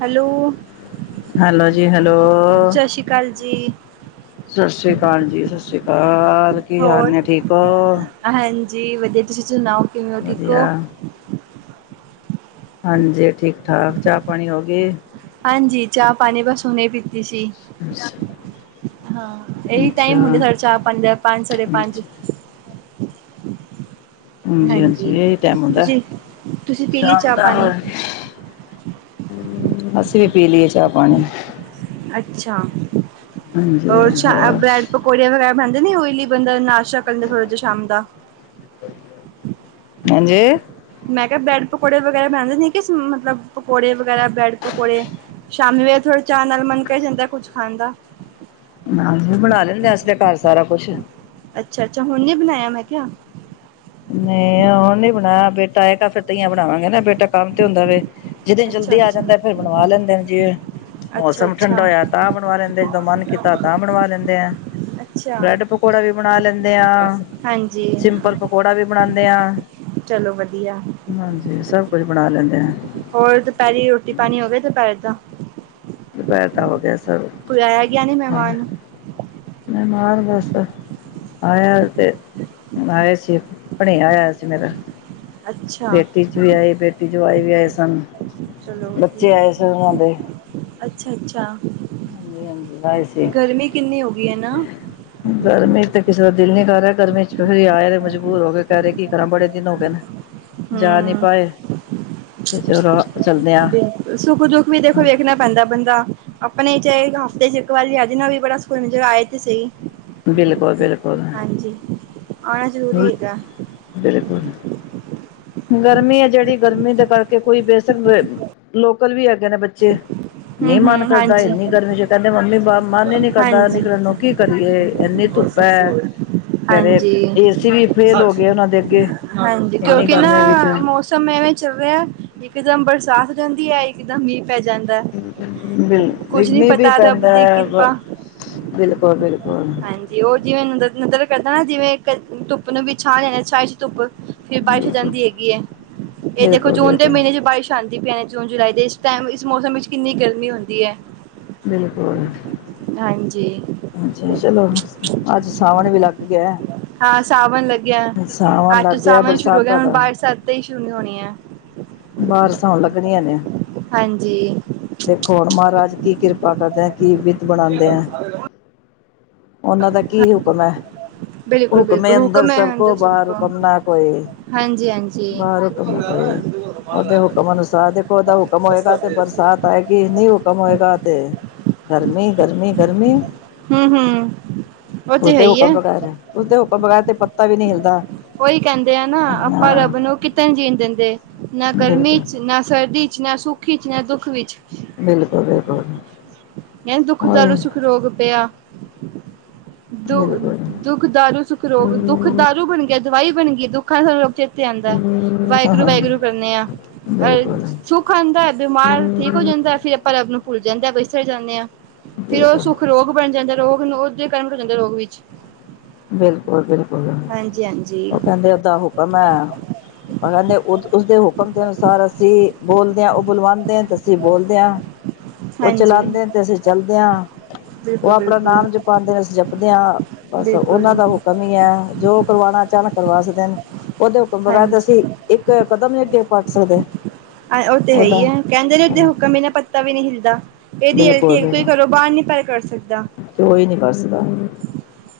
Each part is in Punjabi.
ਹੈਲੋ ਹੈਲੋ ਜੀ ਹੈਲੋ ਕਾਲ ਜੀ। ਸਸ ਸ੍ਰੀ ਅਕਾਲ ਜੀ ਸਸ ਸ਼੍ਰੀ ਅਕਾਲ ਕੀ ਹਾਲ ਹੋਰ ਨੇ ਠੀਕ ਓ। ਹਾਂਜੀ ਵਧੀਆ ਤੁਸੀਂ ਸੁਣਾਓ ਕਿਵੇਂ ਹੋ ਠੀਕ ਵਧੀਆ ਓ? ਹਾਂਜੀ ਠੀਕ-ਠਾਕ ਚਾਹ ਪਾਣੀ ਹੋਗੀ? ਹਾਂਜੀ ਚਾਹ-ਪਾਣੀ ਬਸ ਹੁਣੇ ਪੀ [inaudible] ਹਾਂ, ਏਈ ਅੱਛਾ ਟਾਈਮ ਹੁੰਦੇ ਸਾਡੇ ਚਾਹ ਪਾਣੀ ਦਾ ਪੰਜ, ਸਾਢੇ ਪੰਜ। ਹਾਂਜੀ ਹਾਂਜੀ-ਹਾਂਜੀ ਏਈ ਟੈਮ ਹੁੰਦੈ ਤੁਸੀਂ ਤੁਸੀਂ ਪੀ ਲਈ ਸ਼ਾਮ ਚਾਹ ਦਾ। ਪਾਣੀ ਅਸੀਂ ਵੀ ਪੀ ਲੀਏ ਚਾਹ ਪਾਣੀ ਅੱਛਾ ਹਾਂਜੀ ਓਰ ਛਾ ਆ ਹੋਰ ਬਰੇ ਪਕੌੜੇ ਵਗੈਰਾ ਬਣਦੇ ਨੀ ਓਈਲੀ ਬੰਦਾ ਨਾਸ਼ਾ ਕਰਦਾ ਥੋੜਾ ਜਾ ਸ਼ਾਮ ਦਾ। [inaudible] ਹਾਂਜੀ? ਮੈਂ ਕਿਆ ਬਰੈਂਡ ਪਕੌੜੇ ਵਗੈਰਾ [unintelligible] ਨੇ ਸ ਮਤਲਬ ਪਕੌੜੇ ਵਗੈਰਾ ਬਰੈੱਡ-ਪਕੌੜੇ ਸ਼ਾਮੀ ਵੇਲੇ ਥੋੜਾ ਚਾਹ ਨਾਲ ਮਨ ਕਰ ਜਾਂਦਾ ਕੁੱਛ ਖਾਣ ਦਾ। [unintelligible] ਅਸੀਂ ਬਣਾ ਲੈਂਦੇ ਅਸੀਂ ਤਾਂ ਘਰ ਸਾਰਾ ਕੁਛ। ਅੱਛਾ-ਅੱਛਾ ਹੁਣ ਨੀ ਬਣਾਇਆ ਮੈਂ ਕਿਆ? ਨਈ ਹੁਣ ਨੀ ਬਣਾਇਆ ਬੇਟਾ ਆਏਗਾ ਫੇਰ ਤਾਂਈਆ ਬਣਾਵਾਂਗੇ ਨਾ ਬੇਟਾ ਕੰਮ ਤੇ ਹੁੰਦਾ ਵੇ, ਜਿੱਦੇ ਅੱਛਾ ਜਲਦੀ ਆ ਜਾਂਦਾ ਅੱਛਾ ਫਿਰ ਬਣਵਾ ਲੈਂਦੇ ਨੇ ਜੇ। ਅੱਛਾ ਮੌਸਮ ਠੰਡਾ ਅੱਛਾ ਹੋਇਆ ਤਾਂ ਬਣਵਾ ਲੈਂਦਾ ਆ, ਜਦੋਂ ਮਨ ਕੀਤਾ ਤਾਂ ਬਣਵਾ ਲੈਂਦੇ ਐ। ਅੱਛਾ ਬ੍ਰੈੱਡ ਪਕੌੜਾ ਵੀ ਬਣਾ ਲੈਂਦੇ ਆ, ਹਾਂਜੀ ਸਿੰਪਲ ਪਕੌੜਾ ਵੀ ਬਣਾਂਦੇ ਆ ਚਲੋ ਵਧੀਆ। ਹਾਂਜੀ ਸਭ ਕੁਝ ਬਣਾ ਲੈਂਦੇ ਆ। ਹੋਰ ਦੁਪੈਰੀ ਰੋਟੀ-ਪਾਣੀ ਹੋ ਗਿਆ ਦੁਪੈਰੇ ਦਾ? ਦੁਪੈਰ ਦਾ ਹੋ ਗਿਆ ਸਬ ਕੋਈ ਆਇਆ ਗਿਆ ਨਹੀਂ ਮਹਿਮਾਨ ਮੈਂ [unintelligible] ਬਸ ਆਇਆ ਤੇ ਆਏ ਸੀ ਭਣੇਆ ਆਇਆ ਸੀ ਮੇਰਾ। [unintelligible] ਅੱਛਾ ਚ ਆਏ ਵੀ ਆਏ ਸਨ ਬੱਚੇ ਆਏ ਸਨ ਉਨਾਂ ਦੇ। ਅੱਛਾ-ਅੱਛਾ, ਹਾਂਜੀ ਹਾਂਜੀ ਆਏ ਸੀ। ਗਰਮੀ ਕਿੰਨੀ ਹੋਗੀ ਐ ਨਾ। ਗਰਮੀ ਚ ਤੇ ਕਿਸੇ ਦਾ ਦਿਲ ਨੀ ਕਰ ਰਿਆ ਗਰਮੀ ਚ ਫਿਰ ਆਏ ਮਜਬੂਰ ਹੋਕੇ ਕੈ ਰੇ ਕੀ ਕਰਾਂ ਬੜੇ ਦਿਨ ਹੋਗੇ ਨੇ। ਜਾ ਨੀ ਹਮ ਪਾਏ, ਤੇ ਚਲੋ ਚੱਲਦੇ ਆ। ਸੁੱਖ-ਦੁੱਖ ਵੀ ਦੇਖੋ ਵੇਖਣਾ ਪੈਂਦਾ ਬੰਦਾ ਆਪਣੇ ਚ ਹਫ਼ਤੇ ਚ ਇੱਕ ਵਾਰੀ ਆਜੇ ਨਾ ਵੀ ਬੜਾ [unintelligible] ਚ ਆਏ ਤੇ ਸਈ। ਬਿਲਕੁਲ ਬਿਲਕੁਲ ਹਾਂਜੀ, ਆਣਾ ਜ਼ਰੂਰੀ ਹੈਗਾ। ਬਿਲਕੁਲ, ਗਰਮੀ ਐ ਜੇੜੀ ਗਰਮੀ ਦੇ ਕਰਕੇ ਕੋਈ ਬੇਸਨ [unintelligible] ਲੋਕਲ ਵੀ ਹੈਗੇ ਨੇ ਬੱਚੇ। ਨੀ ਹਮ ਮਨ ਹਮ ਕਰਦਾ ਹਾਂਜੀ ਇੰਨੀ ਗਰਮੀ 'ਚ ਕਹਿੰਦੇ ਮੰਮੀ ਬਾ ਮਨ ਈ ਨੀ ਕਰਦਾ ਨਿਕਲਣ ਨੂੰ, ਕੀ ਕਰੀਏ। ਇੰਨੀ ਹੋਰ ਧੁੱਪ ਸਭ ਸੌ ਹੈ। ਰਹੇ ਨੇ? ਕਹਿ ਰਹੇ ਹਾਂਜੀ, ਏਸੀ ਵੀ ਫੇਲ ਸਠ ਹੋ ਗਏ ਉਹਨਾਂ ਦੇ ਅੱਗੇ ਹਾਂਜੀ, ਇੰਨੀ ਕਿਉਂਕਿ ਨਾ ਗਰਮੀ ਵਿੱਚ ਮੋ ਮੌਸਮ ਐਵੇਂ ਚੱਲ ਰਿਹਾ, ਇੱਕਦਮ ਬਰਸਾਤ ਹੋ ਜਾਂਦੀ ਐ, ਇੱਕ ਦਮ ਮੀਂਹ ਪੈ ਜਾਂਦਾ। ਕੁੱਝ ਨੀ ਮੀਂਹ ਵੀ ਪਤਾ ਰੱਬ ਦੀ ਪੈਂਦੈ, ਕਿਰਪਾ ਬਿਲਕੁਲ-ਬਿਲਕੁਲ। ਹਾਂਜੀ, ਉਹ ਜਿਵੇਂ ਨ ਨਦਰ ਕਰਦਾ ਨਾ ਜਿਵੇਂ ਧੁੱਪ ਨੂੰ ਵੀ ਛਾ ਲੈਣੇ ਛਾ ਈਚ ਧੁੱਪ। ਫਿਰ ਬਾਰਿਸ਼ ਆ ਜਾਂਦੀ ਹੈਗੀ ਏ, ਇਹ ਦੇਖੋ ਬਿਲਕੁਲ ਜੂਨ ਦੇ ਬਿਲਕੁਲ ਮਹੀਨੇ'ਚ ਬਾਰਿਸ਼ ਹਾਂਜੀ, ਪਿਆਣੀ ਜੂਨ-ਜੁਲਾਈ ਦੇ ਟਾਈਮ, ਇਸ ਮੌਸਮ ਵਿੱਚ ਕਿੰਨੀ ਗਰਮੀ ਹੁੰਦੀ ਐ। ਬਿਲਕੁਲ। ਹਾਂਜੀ। ਅੱਛਾ ਚਲੋ, ਅੱਜ ਸਾਵਣ ਵੀ ਲੱਗ ਗਿਆ। ਹਾਂ ਸਾਵਣ ਲੱਗਿਆ, ਸਾਵਣ ਅੱਜ ਲੱਗ ਤੋਂ ਗਿਆ ਸਾਵਣ ਸ਼ੁਰੂ ਹੋਗਿਆ ਬਰਸਾਤਾਂ ਹੁਣ ਦਾ ਬਾਰ ਸਾਵਣ ਤੋਂ ਈ ਸ਼ੁਰੂ ਹੋਣੀ ਹੈ। ਬਾਰਿਸ਼ਾਂ ਆਉਣ ਲੱਗਣੀਆਂ ਨੇ। ਹਾਂਜੀ। ਦੇਖੋ, ਹੁਣ ਮਹਾਰਾਜ ਕੀ ਕਿਰਪਾ ਕਰਦੇ ਐ ਕੀ ਵਿੱਧ ਬਣਾਂਦੇ ਆ। ਉਹਨਾਂ ਦਾ ਕੀ ਹੁਕਮ ਐ। ਬਿਲਕੁਲ-ਬਿਲਕੁਲ, ਹੁਕਮੈ ਅੰਦਰ ਸਭ ਬਾਹਰ ਕੋ, ਹਾਂਜੀ-ਹਾਂਜੀ। ਬਾਹਰੋਂ ਕੰਮ ਕਰੇ ਉਹਦੇ ਹੂਕਮ ਅਨੁਸਾਰ ਦੇਖੋ, ਉਹਦਾ ਹੂਕਮ ਹੋਏਗਾ ਤੇ ਬਰਸਾਤ ਆਏਗੀ ਨਹੀ ਹੁਕਮ ਹੋਏਗਾ, ਤੇ ਗਰਮੀ-ਗਰਮੀ-ਗਰਮੀ। ਹੂੰ-ਹੂੰ ਉਸਦੇ ਹੁਕਮ ਬਗੈਰ, ਉਸਦੇ ਹੁਕਮ ਬਗੈਰ ਤੇ ਪੱਤਾ ਵੀ ਨਹੀਂ ਹਿਲਦਾ। ਉਹੀ ਕਹਿੰਦੇ ਆ ਨਾ, ਆਪਾ ਹਾਂ ਰੱਬ ਨੂੰ ਕਿਤੇ ਨੀ ਜੀਣ ਦਿੰਦੇ। ਨਾ ਬਿਲਕੁਲ ਗਰਮੀ'ਚ, ਨਾ ਸਰਦੀ'ਚ ਨਾ ਸੁਖ ਈਚ, ਨਾ ਦੁਖ ਵਿੱਚ। ਬਿਲਕੁਲ-ਬਿਲਕੁਲ। ਕੈਂਦ ਦੁੱਖ ਦਾਰੂ ਸੁਖ ਰੋਗ ਪਿਆ। ਦੁ, ਬਿਲਕੁਲ ਦੁੱਖ ਦਾਰੂ ਸੁੱਖ ਰੋਗ, ਦੁੱਖ ਦਾਰੂ ਬਣ ਗਿਆ, ਦਵਾਈ ਬਣ ਗਈ, ਦੁੱਖਾਂ ਸੂੰ ਤੇ ਆਂਦਾ, ਬਿਲਕੁਲ ਵਾਹਿਗੁਰੂ-ਵਾਹਿਗੁਰੂ ਕਰਨੇ ਆ। ਅ ਬਿਲਕੁਲ ਸੁੱਖ ਆਂਦਾ, ਬਿਮਾਰ ਠੀਕ ਹੋ ਜਾਂਦਾ ਫਿਰ ਆਪਾਂ ਰੱਬ ਨੂੰ ਭੁੱਲ ਜਾਂਦਾ, ਬਿਸਰ ਜਾਂਦੇ ਆ, ਫਿਰ ਉਹ ਸੁੱਖ ਰੋਗ ਬਣ ਜਾਂਦਾ ਰੋਗ ਨੂੰ ਉਹ ਜੇ ਕਰਮ ਹੋ ਜਾਂਦਾ, ਰੋਗ ਵਿੱਚ। ਬਿਲਕੁਲ-ਬਿਲਕੁਲ, ਹਾਂਜੀ ਹਾਂਜੀ ਉਹ ਕਹਿੰਦੇ ਓਦਾ ਹੁਕਮ ਐ ਕਹਿੰਦੇ ਉਸਦੇ ਹੁਕਮ ਦੇ ਅਨੁਸਾਰ ਅਸੀਂ ਬੋਲਦੇ ਆਂ, ਉਹ ਬੁਲਵਾਉਂਦੇਨ ਤੇ ਅਸੀਂ ਬੋਲਦੇ ਆ। ਉਹ ਹਾਂਜੀ ਚਲਾਂਦੇਨ ਤੇ ਅਸੀਂ ਚਲਦੇ ਆਂ, ਉਹ ਬਿਲਕੁਲ ਆਪਣਾ ਬਿਲਕੁਲ ਨਾਮ ਜਪਾਂਦੇ ਨੇ ਅਸੀਂ ਜਪਦੇ ਆਂ। ਬਿਲਕੁਲ ਉਹਨਾਂ ਦਾ ਹੁਕਮ ਹੀ ਐ, ਜੋ ਕਰਵਾਣਾ ਅਚਾਨਕ ਕਰਵਾ ਸਕਦੇਨ, ਉਹਦੇ ਹੁਕਮ ਬਗੈਰ ਹਾਂਜੀ ਅਸੀਂ ਇੱਕ ਇੱਕ ਕਦਮ ਨੀ ਅੱਗੇ ਪੱਟ ਸਕਦੇ। ਉਹ ਤੇ ਉਹਦਾ ਹੈਹੀ ਐ, ਕਹਿੰਦੇ ਨੇ ਉਹਦੇ ਹੁਕਮ ਬਿਨਾਂ ਪੱਤਾ ਵੀ ਨਹੀਂ ਹਿਲਦਾ। ਇਹਦੀ ਏਲਟੀ ਬਿਲਕੁਲ ਇਕ ਤੋ ਬਿਲਕੁਲ ਕਰੋ, ਬਾਹਰ ਨੀ ਪਰ ਕਰ ਸਕਦਾ। ਕੋਈ ਨਹੀਂ ਵੱਸਦਾ।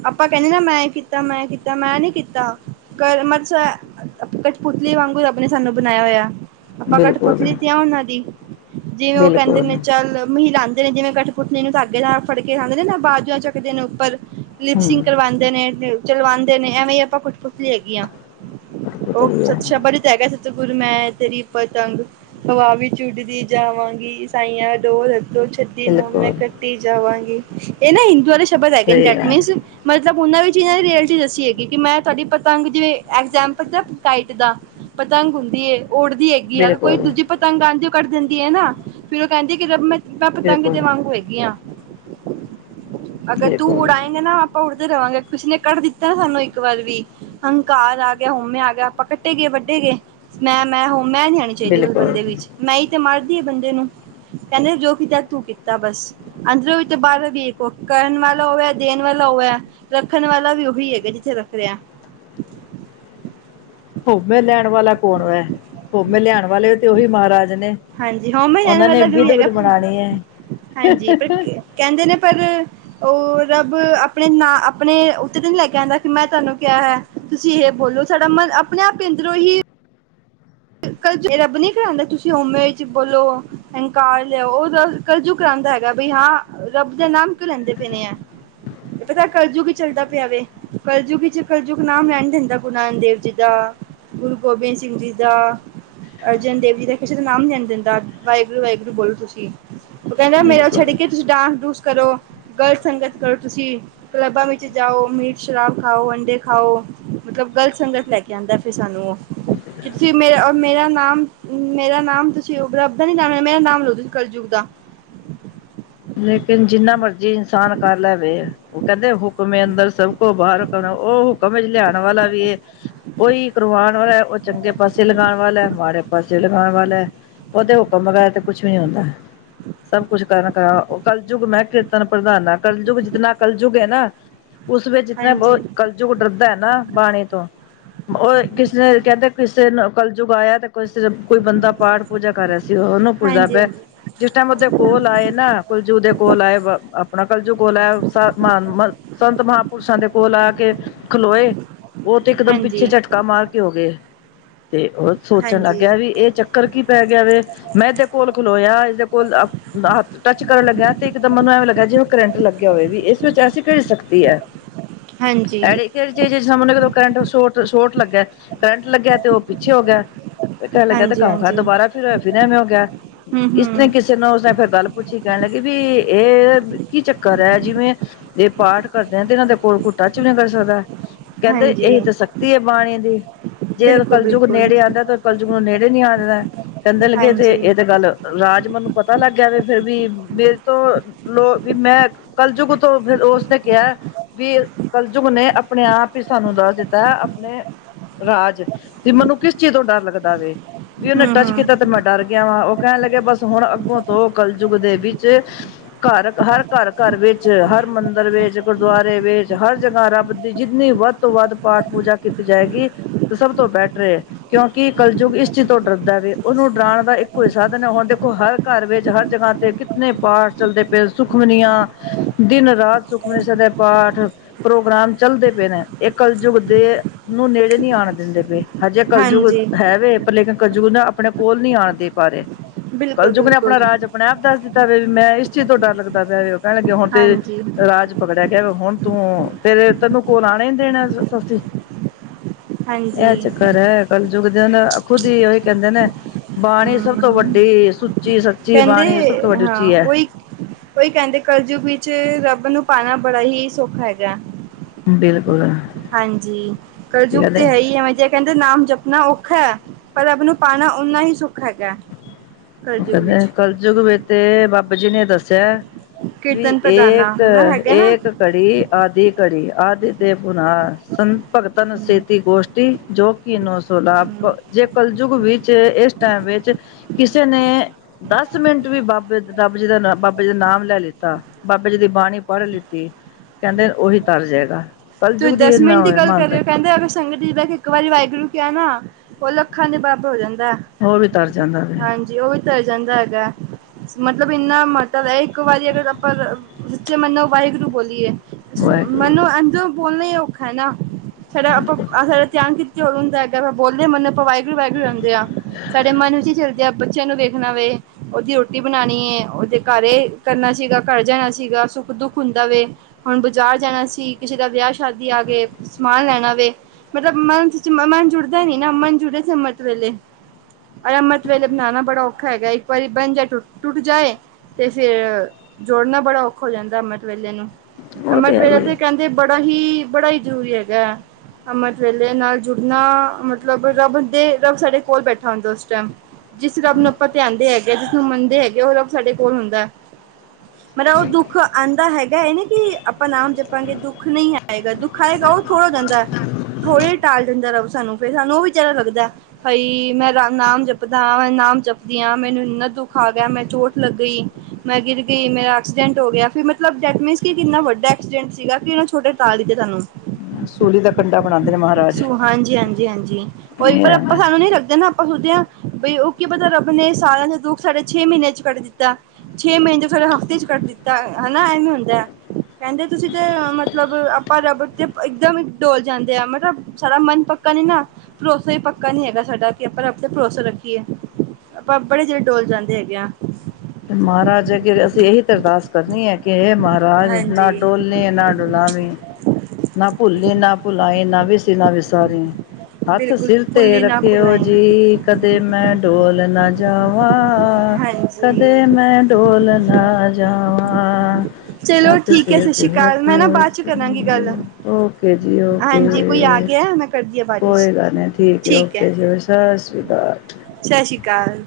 ਆਪਾਂ ਕਹਿੰਨੇ ਨਾ ਮੈਂ ਇਹ ਕੀਤਾ, ਮੈਂ ਕੀਤਾ, ਮੈਂ ਨੀ ਕੀਤਾ, ਕਰਮ'ਚ ਕਠਪੁਤਲੀ ਵਾਂਗੂ ਰਬ ਨੇ ਸਾਨੂੰ ਬਣਾਇਆ ਹੋਇਆ। ਆਪਾਂ ਬਿਲਕੁਲ ਕਠਪੁਤਲੀ ਤੇ ਆ ਉਹਨਾਂ ਦੀ, ਜਿਵੇਂ ਉਹ ਕਹਿੰਦੇ ਬਿਲਕੁਲ ਨੇ ਚੱਲ, ਮਹਿਲਾ ਜਿਵੇਂ ਕਠਪੁਤਲੀ ਨੂੰ ਧਾਗੇ ਨਾਲ ਫੜਕੇ ਖਾਂਦੇ ਨੇ, ਨਾ ਬਾ ਜਾ ਚੱਕਦੇ ਨੇ ਉੱਪਰ, ਲਿਪਸਿੰਗ ਹਮ ਕਰਵਾਂ ਨੇ ਚਲਵਾਂਦੇ ਨੇ, ਐਵੇਂ ਈ ਆਪਾਂ ਕਠਪੁਤਲੀ ਹੈਗੀ ਆ, ਉਹ ਪੁਤਰੀ ਹੈ [unintelligible] ਸਤਿਗੁਰੂ ਮੈਂ ਤੇਰੀ ਪਤੰਗ ਹਵਾ ਵਿੱਚ ਉੱਡਦੀ ਜਾਵਾਂਗੀ। ਸਾਈਆਂ ਡੋਰ ਹ ਡੋਰ ਛੱਡੀ ਨਾ ਮੈਂ ਬਿਲਕੁਲ ਕੱਟੀ ਜਾਵਾਂਗੀ, ਏ ਨਾਂ ਹਿੰਦੂਆਂ ਦੇ ਸ਼ਬਦ ਹੈਗੇ ਨੇਂ। ਡੇ ਸਹੀ ਗੱਲ ਮਤਲਬ ਓਨਾਂ ਵੀਚੀ ਰਿਅਲਟੀ ਦੱਸੀ ਹੈਗੀ ਕਿ ਮੈਂ ਤੁਹਾਡੀ ਪਤੰਗ ਜਿਵੇਂ ਐਗਜੈਂਪਲ ਦਾ ਕਾਈਟ ਦਾ ਪਤੰਗ ਹੁੰਦੀ ਏ ਓਡਦੀ ਹੈਗੀ ਆ ਕੋਈ ਬਿਲਕੁਲ ਦੂਜੀ ਪਤੰਗ ਆਂਦੀ ਓ ਕੱਟ ਦਿੰਦੀ ਐ ਨਾਂ। ਫੇਰ ਓ ਕੈਂਦੀ ਕਿ ਜਦ ਮੈਂ ਮੈਂ ਪਤੰਗ ਬਿਲਕੁਲ ਦੇ ਵਾਂਗੂ ਹੈਗੀ ਆਂ, ਅਗਰ ਤੂੰ ਬਿਲਕੁਲ ਉੜਾਏਂ ਕੈ ਨਾਂ ਆਪਾਂ ਉੱਠਦੇ ਰਵਾਂਗੇ। ਕਿਸ ਨੇ ਕੱਢ ਦਿੱਤਾ ਨਾਂ ਸਾਨੂੰ ਇੱਕ ਵਾਰ ਵੀ ਹੰਕਾਰ ਆ ਗਿਆ, ਹਉਮੇਂ ਆ ਗਿਆ। ਆਪਾਂ ਕੱਟੇ ਗਏ, ਵੱਢੇ ਗਏ। ਮੈਂ, ਮੈਂ ਹੋ ਮੈਂ ਨੀਂ ਹੈਗੀ ਚਾਈਦੀ ਫਿਰ ਬਿਲਕੁਲ ਬੰਦੇ ਵਿੱਚ, ਮੈਂ ਈ ਤੇ ਮਾਰਦੀ ਐ ਬੰਦੇ ਨੂੰ। ਕੈਂਦੇ ਜੋ ਕਿ ਕੀਤਾ ਤੂੰ ਕੀਤਾ ਬਸ। ਅੰਦਰੋਂ ਵੀ ਤੇ ਬਾਰੋਂ ਵੀ ਕੋ ਕਰਨ ਵਾਲਾ ਓ ਵੈ। ਦੇਣ ਵਾਲਾ ਓ ਐ, ਰੱਖਣ ਵਾਲਾ ਵੀ ਉਹੀ ਹੈਗਾ ਜਿੱਥੇ ਰੱਖ ਰਿਆ। ਹੋਂਅਮੇਂ ਲੈਣ ਵਾਲਾ ਕੌਣ ਵੇ, ਹੋਂਅਮੇ ਲਿਆਣ ਵਾਲੇ ਤੇ ਉਹੀ ਮਹਾਰਾਜ ਨੇਂ। ਹਾਂਜੀ, ਹੋਂਅਮੇ ਲੈਣ ਵਾਲਾ ਵੀ ਓਹੀ ਹੈਗਾ। ਹੈ। ਹਾਂਜੀ, ਪਰ ਕੈਂਦੇ ਨੇ ਪਰ ਓ ਰੱਬ ਆਪਣੇ ਨਾਂ ਆਪਣੇ ਉੱਤੇ ਤੇ ਨ੍ਹੀਂ ਲੈਕੇ ਆਂਦਾ ਕਿ ਮੈਂ ਤੁਹਾਨੂੰ ਕਿਆ ਹੈ। ਤੁਸੀਂ ਏਹ ਬੋਲੋ, ਸਾਡਾ ਮਨ ਆਪਣੇ ਆਪ ਅੰਦਰੋਂ ਹੀ ਕਲਯੁੱਗ। ਏ ਰੱਬ ਨੀਂ ਕਰਾਂਦਾ ਤੁਸੀਂ ਹੋਮੇ ਚ ਬੋਲੋ। ਹੰਕਾਰ ਲਿਆਓ ਓ ਦਾ ਕਰਜੂ ਕਰਾਂਦਾ ਹੈਗਾ ਬਈ ਹਾਂ। ਰੱਬ ਦਾ ਨਾਮ ਕਿਉਂ ਲੈਂਦੇ ਪੈਣੇ ਆ। ਬੜਾ ਕਲਯੁਗ ਕੀ ਚੱਲਦਾ ਪਿਆ ਵੇ। ਕਲਯੁਗੀ ਚ ਕਲਜੁਗ ਨਾਮ ਲੈਣ ਨੀਂ ਦਿੰਦਾ ਗੁਰੂ ਨਾਨਕ ਦੇਵ ਜੀ ਦਾ। ਗੁਰੂ ਗੋਬਿੰਦ ਸਿੰਘ ਜੀ ਦਾ। ਅਰਜਨ ਦੇਵ ਜੀ ਦਾ ਕਿਸੇ ਦਾ ਨਾਮ ਲੈਣ ਦਿੰਦਾ। ਵਾਹਿਗੁਰੂ ਵਾਹਿਗੁਰੂ ਬੋਲੋ ਤੁਸੀਂ। ਓ ਕੈਂਦਾ ਮੇਰਾ ਛੱਡ ਕੇ ਤੁਸੀਂ ਡਾਂਸ-ਡੂੰਸ ਕਰੋ, ਗਲਤ ਸੰਗਤ ਕਰੋ ਤੁਸੀਂ ਕਲੱਬਾਂ ਵਿੱਚ ਜਾਓ ਮੀਟ, ਸ਼ਰਾਬ ਖਾਓ। ਅੰਡੇ ਖਾਓ। ਮਤਲਬ ਗ਼ਲਤ ਸੰਗਤ ਲੈ ਕੇ ਆਂਦਾ ਫਿਰ ਸਾਨੂੰ ਉਹ। ਕਿਥੇ ਮੇਰਾ ਮੇਰਾ ਨਾਮ, ਮੇਰਾ ਨਾਮ ਤੁਸੀਂ ਉਪ ਰੱਬ ਦਾ ਨੀਂ ਨਾਂ ਲੈ। ਮੇਰਾ ਨਾਮ ਲਓ ਤੁਸੀ ਕਲਯੁਗ ਦਾ। ਲੇਕਿਨ ਜਿੰਨਾ ਮਰਜੀ ਇਨਸਾਨ ਕਰ ਲੈਵੇ, ਓ ਕੈਂਦੇ ਹੁਕਮੇ ਅੰਦਰ ਸਭ ਕੋ ਬਾਰ ਕੋਣ, ਓ ਹੁਕਮ ਇੱਚ ਲਿਆਣ ਵਾਲਾ ਵੀ ਐ। ਉਹੀ ਕਰਵਾਣ ਵਾਲਾ ਐ, ਓ ਚੰਗੇ ਪਾਸੇ ਲਗਾਣ ਵਾਲਾ ਐ, ਮਾੜੇ ਪਾਸੇ ਲਗਾਣ ਵਾਲਾ ਐ। ਓਦੇ ਹੁਕਮ ਬਗੈਰ ਤੇ ਕੁਛ ਨੀਂ ਹੁੰਦਾ। ਸਭ ਕੁਛ ਕਰਨ ਕਲਯੁੱਗ ਮੇਂ ਕੀਰਤਨ ਪ੍ਰਧਾਨਾਂ। ਕਲਯੁੱਗ ਜਿਤਨਾਂ ਕਲਯੁੱਗ ਐ ਨਾ ਉਸ ਵਿੱਚ ਜਿਤਨਾਂ ਹਾਂਜੀ ਬੋਹਤ ਕਲਜੁਗ ਡਰਦਾ ਐ ਨਾਂ, ਬਾਣੀ ਤੋਂ। ਓਏ ਕਿਸੇ ਕੈਂਦੇ ਕਿਸੇ ਨੂੰ ਕਲਯੁੱਗ ਆਇਆ ਤੇ ਕੋਈ ਸੇ ਕੋਈ ਬੰਦਾ ਪਾੜ ਪੂਜਾ ਕਰ ਰਿਆ ਸੀ ਓਨੂੰ ਪੁੱਛਦਾ ਹਾਂਜੀ ਹਾਂਜੀ ਪਿਆ, ਜਿਸ ਟਾਈਮ ਓਦੇ ਕੋਲ ਆਏ ਨਾ ਕੁਲਜੂਗ ਦੇ ਕੋਲ ਆਏ, ਆਪਣਾ ਕਲਜੂਗ ਕੋਲ ਆਇਆ ਸਾ ਮਾਣ ਮ ਸੰਤ ਮਹਾਂਪੁਰਸ਼ਾਂ ਦੇ ਕੋਲ ਆ ਕੇ ਖਲੋਏ। ਓ ਤੇ ਇਕ ਦਮ ਪਿੱਛੇ ਹਾਂਜੀ ਝਟਕਾ ਮਾਰ ਹੋ ਗੇ ਤੇ ਓਹ ਸੋਚਣ ਲੱਗ ਹਾਂਜੀ ਗਿਆ ਵੀ ਏ ਚੱਕਰ ਕਰ ਕੀ ਪੈ ਗਿਆ ਵੇ, ਮੈਂ ਏਦੇ ਕੋਲ ਖਲੋਇਆ ਏਦੇ ਕੋਲ ਟੱਚ ਕਰਨ ਲੱਗਿਆ ਤੇ ਇੱਕਦਮ ਮੈਂਨੂੰ ਐਵੇਂ ਲੱਗਿਆ ਜਿਵੇਂ ਕਰੰਟ ਲੱਗਿਆ ਹੋਵੇ ਵੀ। ਇਸ ਵਿੱਚ ਐਸੀ ਕੇੜੀ ਸ਼ਕਤੀ ਐ। ਹਾਂਜੀ। ਫਿਰ ਜੇ ਦੇ [unintelligible] ਕਰੰਟ ਸ਼ੋਰਟ, ਸ਼ੋਰਟ ਲੱਗਾ। ਕਰੰਟ ਲੱਗਿਆ ਤੇ ਓ ਪਿੱਛੇ ਹੋ ਗਿਆ ਤੇ ਕੈਣ ਲੱਗਿਆ ਤੇ ਹਾਂਜੀ, ਕੰਮ ਕਾਰ ਦੁਬਾਰਾ ਫਿਰ, ਫਿਰ ਐਵੇਂ ਹੋ ਗਿਆ। ਹਂ, ਹਂ। ਜਿਵੇਂ ਉਸਨੇਂ ਫਿਰ ਗੱਲ ਪੁੱਛੀ, ਕੈਣ ਲੱਗੀ ਵੀ ਏ ਕੀ ਚੱਕਰ ਐ। ਜਿਵੇਂ ਜੇ ਪਾਠ ਕਰਦੇ ਆ ਤੇ ਏਨਾਂ ਦੇ ਕੋਲ ਕੋਈ ਟੱਚ ਵੀ ਨੀਂ ਕਰ ਸਕਦਾ। ਕੈਂਦੇ ਹਾਂਜੀ, ਏਹੀ ਤੇ ਸਕਤੀ ਐ ਬਾਣੀ ਦੀ। ਜੇ ਬਿਲਕੁਲ, ਕਲਯੁਗ ਬਿਲਕੁਲ, ਨੇੜੇ ਆਂਦਾ ਤੇ ਕਲਯੁਗ ਨੂੰ ਨੇੜੇ ਨੀ ਆ ਜਾਂਦਾ ਕਹਿੰਦੇ ਲੱਗੇ ਤੇ ਹਾਂਜੀ, ਇਹ ਤੇ ਗੱਲ ਰਾਜ ਮੈਨੂੰ ਪਤਾ ਲੱਗ ਗਿਆ ਵੈ ਫਿਰ ਵੀ ਮੇਰੇ ਤੋਂ ਲੋ ਵੀ ਮੈਂ ਕੱਲ ਜੁਗ ਤੋਂ ਫਿਰ ਉਸਨੇ ਕਿਹਾ। ਵੀ ਕਲਯੁਗ ਨੇ ਆਪਣੇ ਆਪ ਹੀ ਸਾਨੂੰ ਦੱਸ ਦਿੱਤਾ ਆਪਣੇ ਰਾਜ ਤੇ ਮੈਨੂੰ ਕਿਸ ਚੀਜ਼ ਤੋਂ ਡਰ ਲੱਗਦਾ ਵੇ। ਵੀ ਉਹਨੇ ਹੂੰ, ਟੱਚ ਕੀਤਾ ਹੂੰ, ਤੇ ਮੈਂ ਡਰ ਗਿਆ ਵਾ ਉਹ ਕਹਿਣ ਲੱਗੇ ਬਸ ਹੁਣ ਅੱਗੋਂ ਤੋਂ ਕਲਯੁੱਗ ਦੇ ਵਿੱਚ ਘਰ ਹਰ ਘਰ ਘਰ ਵਿੱਚ ਹਰ ਮੰਦਰ ਵਿੱਚ ਗੁਰਦੁਆਰੇ ਵਿੱਚ ਹਰ ਜਗ੍ਹਾ ਰੱਬ ਦੀ ਜਿੰਨੀ ਵੱਧ ਤੋਂ ਵੱਧ ਪਾਠ ਪੂਜਾ ਕੀਤੀ ਜਾਏਗੀ ਤੇ ਸਭ ਤੋਂ ਬੈਟਰ ਐ ਕਿਉਂਕਿ ਕਲਯੁੱਗ ਇਸ ਚੀਜ਼ ਤੋਂ ਡਰਦਾ ਵੈ ਉਹਨੂੰ ਡਰਾਉਣ ਦਾ ਇੱਕੋ ਹੀ ਸਾਧਨ ਹੈ ਹੁਣ ਦੇਖੋ ਹਰ ਘਰ ਵਿੱਚ ਹਰ ਜਗ੍ਹਾ ਤੇ ਕਿਤਨੇ ਪਾਠ ਚੱਲਦੇ ਪਏ ਸੁਖਮਨੀਆਂ ਦਿਨ ਰਾਤ ਸੁਖਮਨੀ ਸਾਹਿਬ ਦੇ ਪਾਠ ਪ੍ਰੋਗਰਾਮ ਚੱਲਦੇ ਪਏ ਨੇ ਇਹ ਕਲਯੁੱਗ ਦੇ ਨੂੰ ਨੇੜੇ ਨਹੀਂ ਆਉਣ ਦਿੰਦੇ ਪਏ। ਹਜੇ ਕਲਯੁੱਗ ਹਾਂਜੀ, ਹੈ ਵੀ ਪਰ ਲੇਕਿਨ ਕਲਯੁਗ ਨਾ ਆਪਣੇ ਕੋਲ ਨਹੀਂ ਆਉਣ ਦੇ ਪਾ ਰਹੇ ਬਿਲਕੁਲ, ਕਲਯੁਗ ਨੇ ਬਿਲਕੁਲ, ਆਪਣਾ ਰਾਜ ਆਪਣੇ -ਆਪ ਦੱਸ ਦਿੱਤਾ ਵੇ ਮੈ ਇਸ ਚੀਜ਼ ਤੋਂ ਡਰ ਲੱਗਦਾ ਪਿਆ ਵੇ ਡਰ ਲੱਗੇ ਆ ਹੁਣ ਤੇ ਹਾਂਜੀ, ਰਾਜ। ਪਕੜਿਆ ਗਿਆ ਹੁਣ ਤੂੰ, ਤੇਰੇ ਤੈਨੂੰ ਕੋਲ ਆਉਣਾ ਹੀ ਦੇਣਾ ਅ ਅਸੀ ਹਾਂਜੀ, ਇਹ ਚੱਕਰ ਐ। ਕਲਯੁੱਗ ਦਿਆਂ ਦਾ ਖੁਦ ਉਹੀ ਕਹਿੰਦੇ ਨੇ ਬਾਣੀ ਸਭ ਤੋਂ ਹੂੰ, ਵੱਡੀ ਸੁੱਚੀ ਸ ਕਹਿੰਦੇ ਬਾਣੀ ਸਭ ਤੋਂ ਵੱਡੀ ਉੱਚੀ ਐ। ਕੋਈ ਕਹਿੰਦੇ ਕਲਯੁੱਗ ਵਿੱਚ, ਰੱਬ ਨੂੰ ਪਾਣਾ ਬੜਾ ਹੀ ਸੌਖਾ ਹੈਗਾ। ਬਿਲਕੁਲ [unintelligible] ਹਾਂਜੀ, ਕੀ ਕਲਜੁਗ ਤੇ ਕਹਿੰਦੇ ਹੈ ਹੀ ਐ ਅਜੇ। ਕਹਿੰਦੇ ਨਾਮ ਜਪਣਾ ਔਖਾ ਹੈ, ਪਰ ਰੱਬ ਨੂੰ ਪਾਉਣਾ ਓਨਾ ਹੀ ਸੋਖਾ ਹੈਗਾ ਉਹ ਕਲਯੁੱਗ ਵਿਚ ਕਹਿੰਦੇ ਕਲਯੁਗ ਵਿੱਚ ਤੇ ਬਾਬੇ ਜੀ ਨੇ ਦੱਸਿਆ, ਵੀ ਕੀਰਤਨ ਪ੍ਰਧਾਨਾ ਹਨਾ ਹੈਗਾ ਨਾ, ਏਕ-ਏਕ ਘੜੀ ਆਦਿ ਘੜੀ ਆਦਿ ਤੇ ਪੁੰਨ-ਸੰਨ ਭਗਤਨ ਹੂੰ, ਸੇਤੀ ਗੋਸ਼ਟੀ ਜੋ ਕਿ ਨੋ ਸੌ ਲਾਭ ਹੂੰ। ਜੇ, ਕਲਯੁਗ ਵਿੱਚ ਇਸ ਟਾਈਮ ਵਿਚ ਚ ਨੇ ਦਸ ਮਿੰਟ ਵੀ ਬਾਬੇ ਰੱਬ ਜੀ, ਦਾ ਬਾਬੇ ਜੀ ਦਾ ਨਾਮ ਲੈ ਲਿੱਤਾ ਬਾਬੇ ਜੀ ਦੀ ਬਾਣੀ ਪੜ੍ਹ ਲਿੱਤੀ, ਕਹਿੰਦੇ ਉਹੀ ਤਰ ਜਾਏਗਾ। ਤੁਸੀਂ ਕਲਯੁੱਗ ਦੀ ਦਸ ਨਾ ਮਿੰਟ ਹੀ ਹੋਏ ਗੱਲ ਕਰ ਮਹਾਨਤਾ ਰਹੇ ਹੋ, ਕਹਿੰਦੇ ਅਗਰ ਸੰਗਤ ਵਿੱਚ ਬਹਿ ਕੇ ਇਕ ਵਾਰੀ ਵਾਹਿਗੁਰੂ ਕਿਹਾ ਨਾ ਉਹ ਲੱਖਾਂ ਦੇ ਬਰਾਬਰ ਹੋ ਜਾਂਦਾ ਐ। ਹੋਰ ਵੀ ਤਰ ਜਾਂਦਾ ਵੇ ਹਾਜੀਂ, ਉਹ ਵੀ ਤਰ ਜਾਂਦਾ ਹੈਗਾ। ਮਤਲਬ, ਇੰਨਾ ਮਹੱਤਵ ਇੱਕ ਵਾਰੀ ਅਗਰ ਆਪਾਂ ਸੱਚੇ ਮਨ ਨਾਲ ਵਾਹਿਗੁਰੂ ਬੋਲੀਏ। ਵਾਹਿਗੁਰੂ ਮੈਨੂੰ ਇੰਜ ਬੋਲਣਾ ਹੀ ਔਖਾ ਹੈ ਨਾ ਫਿਰ ਆਪਾਂ ਆਖਰ ਧਿਆਨ ਕੀ ਉਹ ਹੁੰਦਾ ਹੈਗਾ ਆਪਾਂ ਬੋਲਦੇ ਮਨ ਆਪਾਂ ਵਾਹਿਗੁਰੂ ਵਾਹਿਗੁਰੂ ਆਉਂਦੇ ਆ, ਸਾਡੇ ਮਨ ਵਿੱਚ ਹੀ ਚੱਲਦੇ ਆ ਬੱਚਿਆਂ ਨੂੰ ਵੇਖਣਾ ਵੇ। ਉਦੀ ਰੋਟੀ ਬਣਾਉਣੀ ਹੈ, ਉਹ ਓਦੇ ਘਰ ਕਰਨਾ ਸੀਗਾ ਘਰ ਜਾਣਾ ਸੀਗਾ ਸੁੱਖ ਦੁੱਖ ਹੁੰਦਾ ਵੇ ਹੁਣ ਬਾਜ਼ਾਰ ਜਾਣਾ ਸੀ, ਕਿਸੇ ਦਾ ਵਿਆਹ ਸ਼ਾਦੀ ਆ ਗਏ ਸਮਾਨ ਲੈਣਾ ਵੇ। ਮਤਲਬ ਮਨ 'ਚ ਮਨ ਜੁੜਦਾ ਨੀ, ਨਾ ਮਨ ਜੁੜੇ ਅੰਮ੍ਰਿਤ ਵੇਲੇ। ਅੰਮ੍ਰਿਤ ਵੇਲੇ ਬਣਾਣਾ ਬੜਾ ਔਖਾ ਹੈਗਾ, ਇੱਕ ਵਾਰੀ ਬਣ ਜਾਏ ਟੁਟ ਜਾਏ ਤੇ ਫੇਰ ਜੋੜਨਾ ਬੜਾ ਔਖਾ ਜਾਂਦਾ ਅੰਮ੍ਰਿਤ ਵੇਲੇ ਨੂੰ ਉਹ ਅੰਮਿਤ ਹੈ ਵੇਲੇ ਹੀ ਤੇ ਹੈ ਕਹਿੰਦੇ ਤੇ ਬੜਾ ਹੀ, ਬੜਾ ਹੀ ਜ਼ਰੂਰੀ ਹੈਗਾ ਹੈ। ਅੰਮ੍ਰਿਤ ਵੇਲੇ ਨਾਲ ਜੁੜਨਾ ਮਤਲਬ ਰੱਬ ਦੇ ਰੱਬ ਸਾਡੇ ਕੋਲ ਬੈਠਾ ਹੁੰਦਾ ਉਸ ਟਾਈਮ। ਜਿਸ ਰੱਬ ਨੂੰ ਆਪਾਂ ਧਿਆਦੇਂ ਹੈਗੇ ਆ, ਜਿਸਨੂੰ ਮੰਨਦੇ ਹੈਗੇ ਉਹ ਰੱਬ ਸਾਡੇ ਕੋਲ ਹੁੰਦਾ। ਮਤਲਬ ਉਹ ਦੁੱਖ ਆਂਦਾਂ ਹੈਗਾ ਇਹ ਨੀ ਕਿ ਆਪਾਂ ਨਾਮ ਜਪ ਦੁੱਖ ਨਹੀਂ ਆਏਗਾ ਦੁੱਖ ਆਏਗਾ ਉਹ [unintelligible] ਰਹਿੰਦਾ ਥੋੜ੍ਹੇ ਟਾਲ ਦਿੰਦਾ ਰੱਬ ਸਾਨੂੰ ਫੇਰ ਸਾਨੂੰ ਉਹ ਵੀ ਜ਼ਿਆਦਾ ਲੱਗਦੈ ਹਈ ਮੈਂ ਰਾਮ ਨਾਮ ਜਪਦਾਂ ਹਾਂ ਏ ਨਾਮ ਜਪਦੀ ਹਾਂ ਮੈਨੂੰ ਇੰਨਾ ਦੁੱਖ ਆ ਗਿਆ ਮੈਂ ਚੋਟ ਲੱਗ ਈ ਮੈਂ ਗਿਰ ਗਈ ਮੇਰਾ ਐਕਸੀਡੈਂਟ ਹੋ ਗਿਆ ਫਿਰ ਮਤਲਬ ਢੈਟ ਮੀਨਸ ਕਿ ਕਿੰਨਾ ਵੱਡਾ ਐਕਸੀਡੈਂਟ ਸੀਗਾ ਕਿ ਸੋਡੇ [unintelligible] ਸੂਲੀ ਦਾ ਕੰਢਾ ਬਣਾਉਂਦੇ ਨੇ ਮਹਾਰਾ ਸੂ ਹਾਂਜੀ ਹਾਂਜੀ ਹਾਜੀਂ ਉਈ ਪਰ ਇਹ ਆਂਪਾਂ ਸਾਨੂੰ ਨਹੀਂ ਕਰਦੇ ਨਾਂ ਆਂਪ [unintelligible] ਬਈ ਉਹ ਕੀ ਪਤਾ ਰੱਬ ਨੇ ਸਾਲਾਂ ਦਾ ਦੁੱਖ ਸਾਢੇ ਛੇ ਮਹੀਨਿਆਂ ਚ ਕੱਢ ਦਿੱਤਾ ਛੇ ਮਹੀਨੇ [unintelligible] ਸਾਡਾ ਹਫ਼ਤੇ ਚ ਕੱਢ ਦਿੱਤਾ ਹਨਾ ਐਵੇਂ ਹੁੰਦਾ ਹੈ ਕਹਿੰਦੇ ਤੁਸੀਂ ਤੇ ਮਤਲਬ ਆਪਾਂ ਰੱਬ ਅੱਗੇ ਇਕਦਮ ਹੀ ਡੋਲ ਜਾਂਦੇ ਆ ਮਤਲਬ ਸਾਡਾ ਮਨ ਪੱਕਾ ਨੀ ਨਾ ਭਰੋਸਾ ਹੀ ਪੱਕਾ ਨੀ ਹੈਗਾ ਸਾਡਾ ਕਿ ਆਪਾਂ ਰੱਬ ਤੇ ਭਰੋਸਾ ਰੱਖੀਏ ਆਪਾਂ ਬੜੀ ਛੇਤੀ ਡੋਲ ਜਾਂਦੇ ਹੈਗੇ ਆਂ ਤੇ ਮਹਾਰਾਜ ਅਗੇ ਅਸੀਂ ਇਹੀ ਤੇ ਅਰਦਾਸ ਕਰਨੀ ਹੈ ਕਿ ਇਹ ਮਹਾਰਾਜ ਨਾ ਹਾਂਜੀ ਡੋਲੀ ਨਾ ਡੁਲਾਂਵੀ ਨਾ ਭੁੱਲੀਂ ਨਾ ਭੁਲਾਈ ਨਾ ਵਿਸੀ ਨਾ ਵਿਸਾਰੀ ਹੱਥ ਬਿਲਕੁਲ ਸਿਲ ਤੇ ਭੁੱਲੀ ਨਾ ਰੱਖਿਓ ਭੁਲਾਈ ਜੀ ਕਦੇ ਮੈਂ ਡੋਲ ਨਾ ਜਾਵਾਂ ਹਾਂਜੀ ਕਦੇ ਮੈਂ ਡੋਲ ਨਾ ਜਾਵਾਂ ਚਲੋ ਠੀਕ [inaudible] ਹੈ ਸਤਿ ਸ਼੍ਰੀ ਅਕਾਲ ਮੈਂ ਨਾ ਬਾਅਦ ਚ ਕਰਾਂਗੀ ਗੱਲ ਓਕੇ ਜੀ ਓਕੇ ਹਾਂਜੀ ਕੋਈ ਆ ਗਿਆ ਮੈਂ ਕਰਦੀ ਆ ਬਾਅਦ ਵਿੱਚ ਕੋਈ ਗੱਲ ਨੀ ਠੀਕ ਏ ਓਕੇ ਜੀ ਸਤਿ ਸ਼੍ਰੀ ਅਕਾਲ ਸ਼ਸ ਸ਼੍ਰੀ ਅਕਾਲ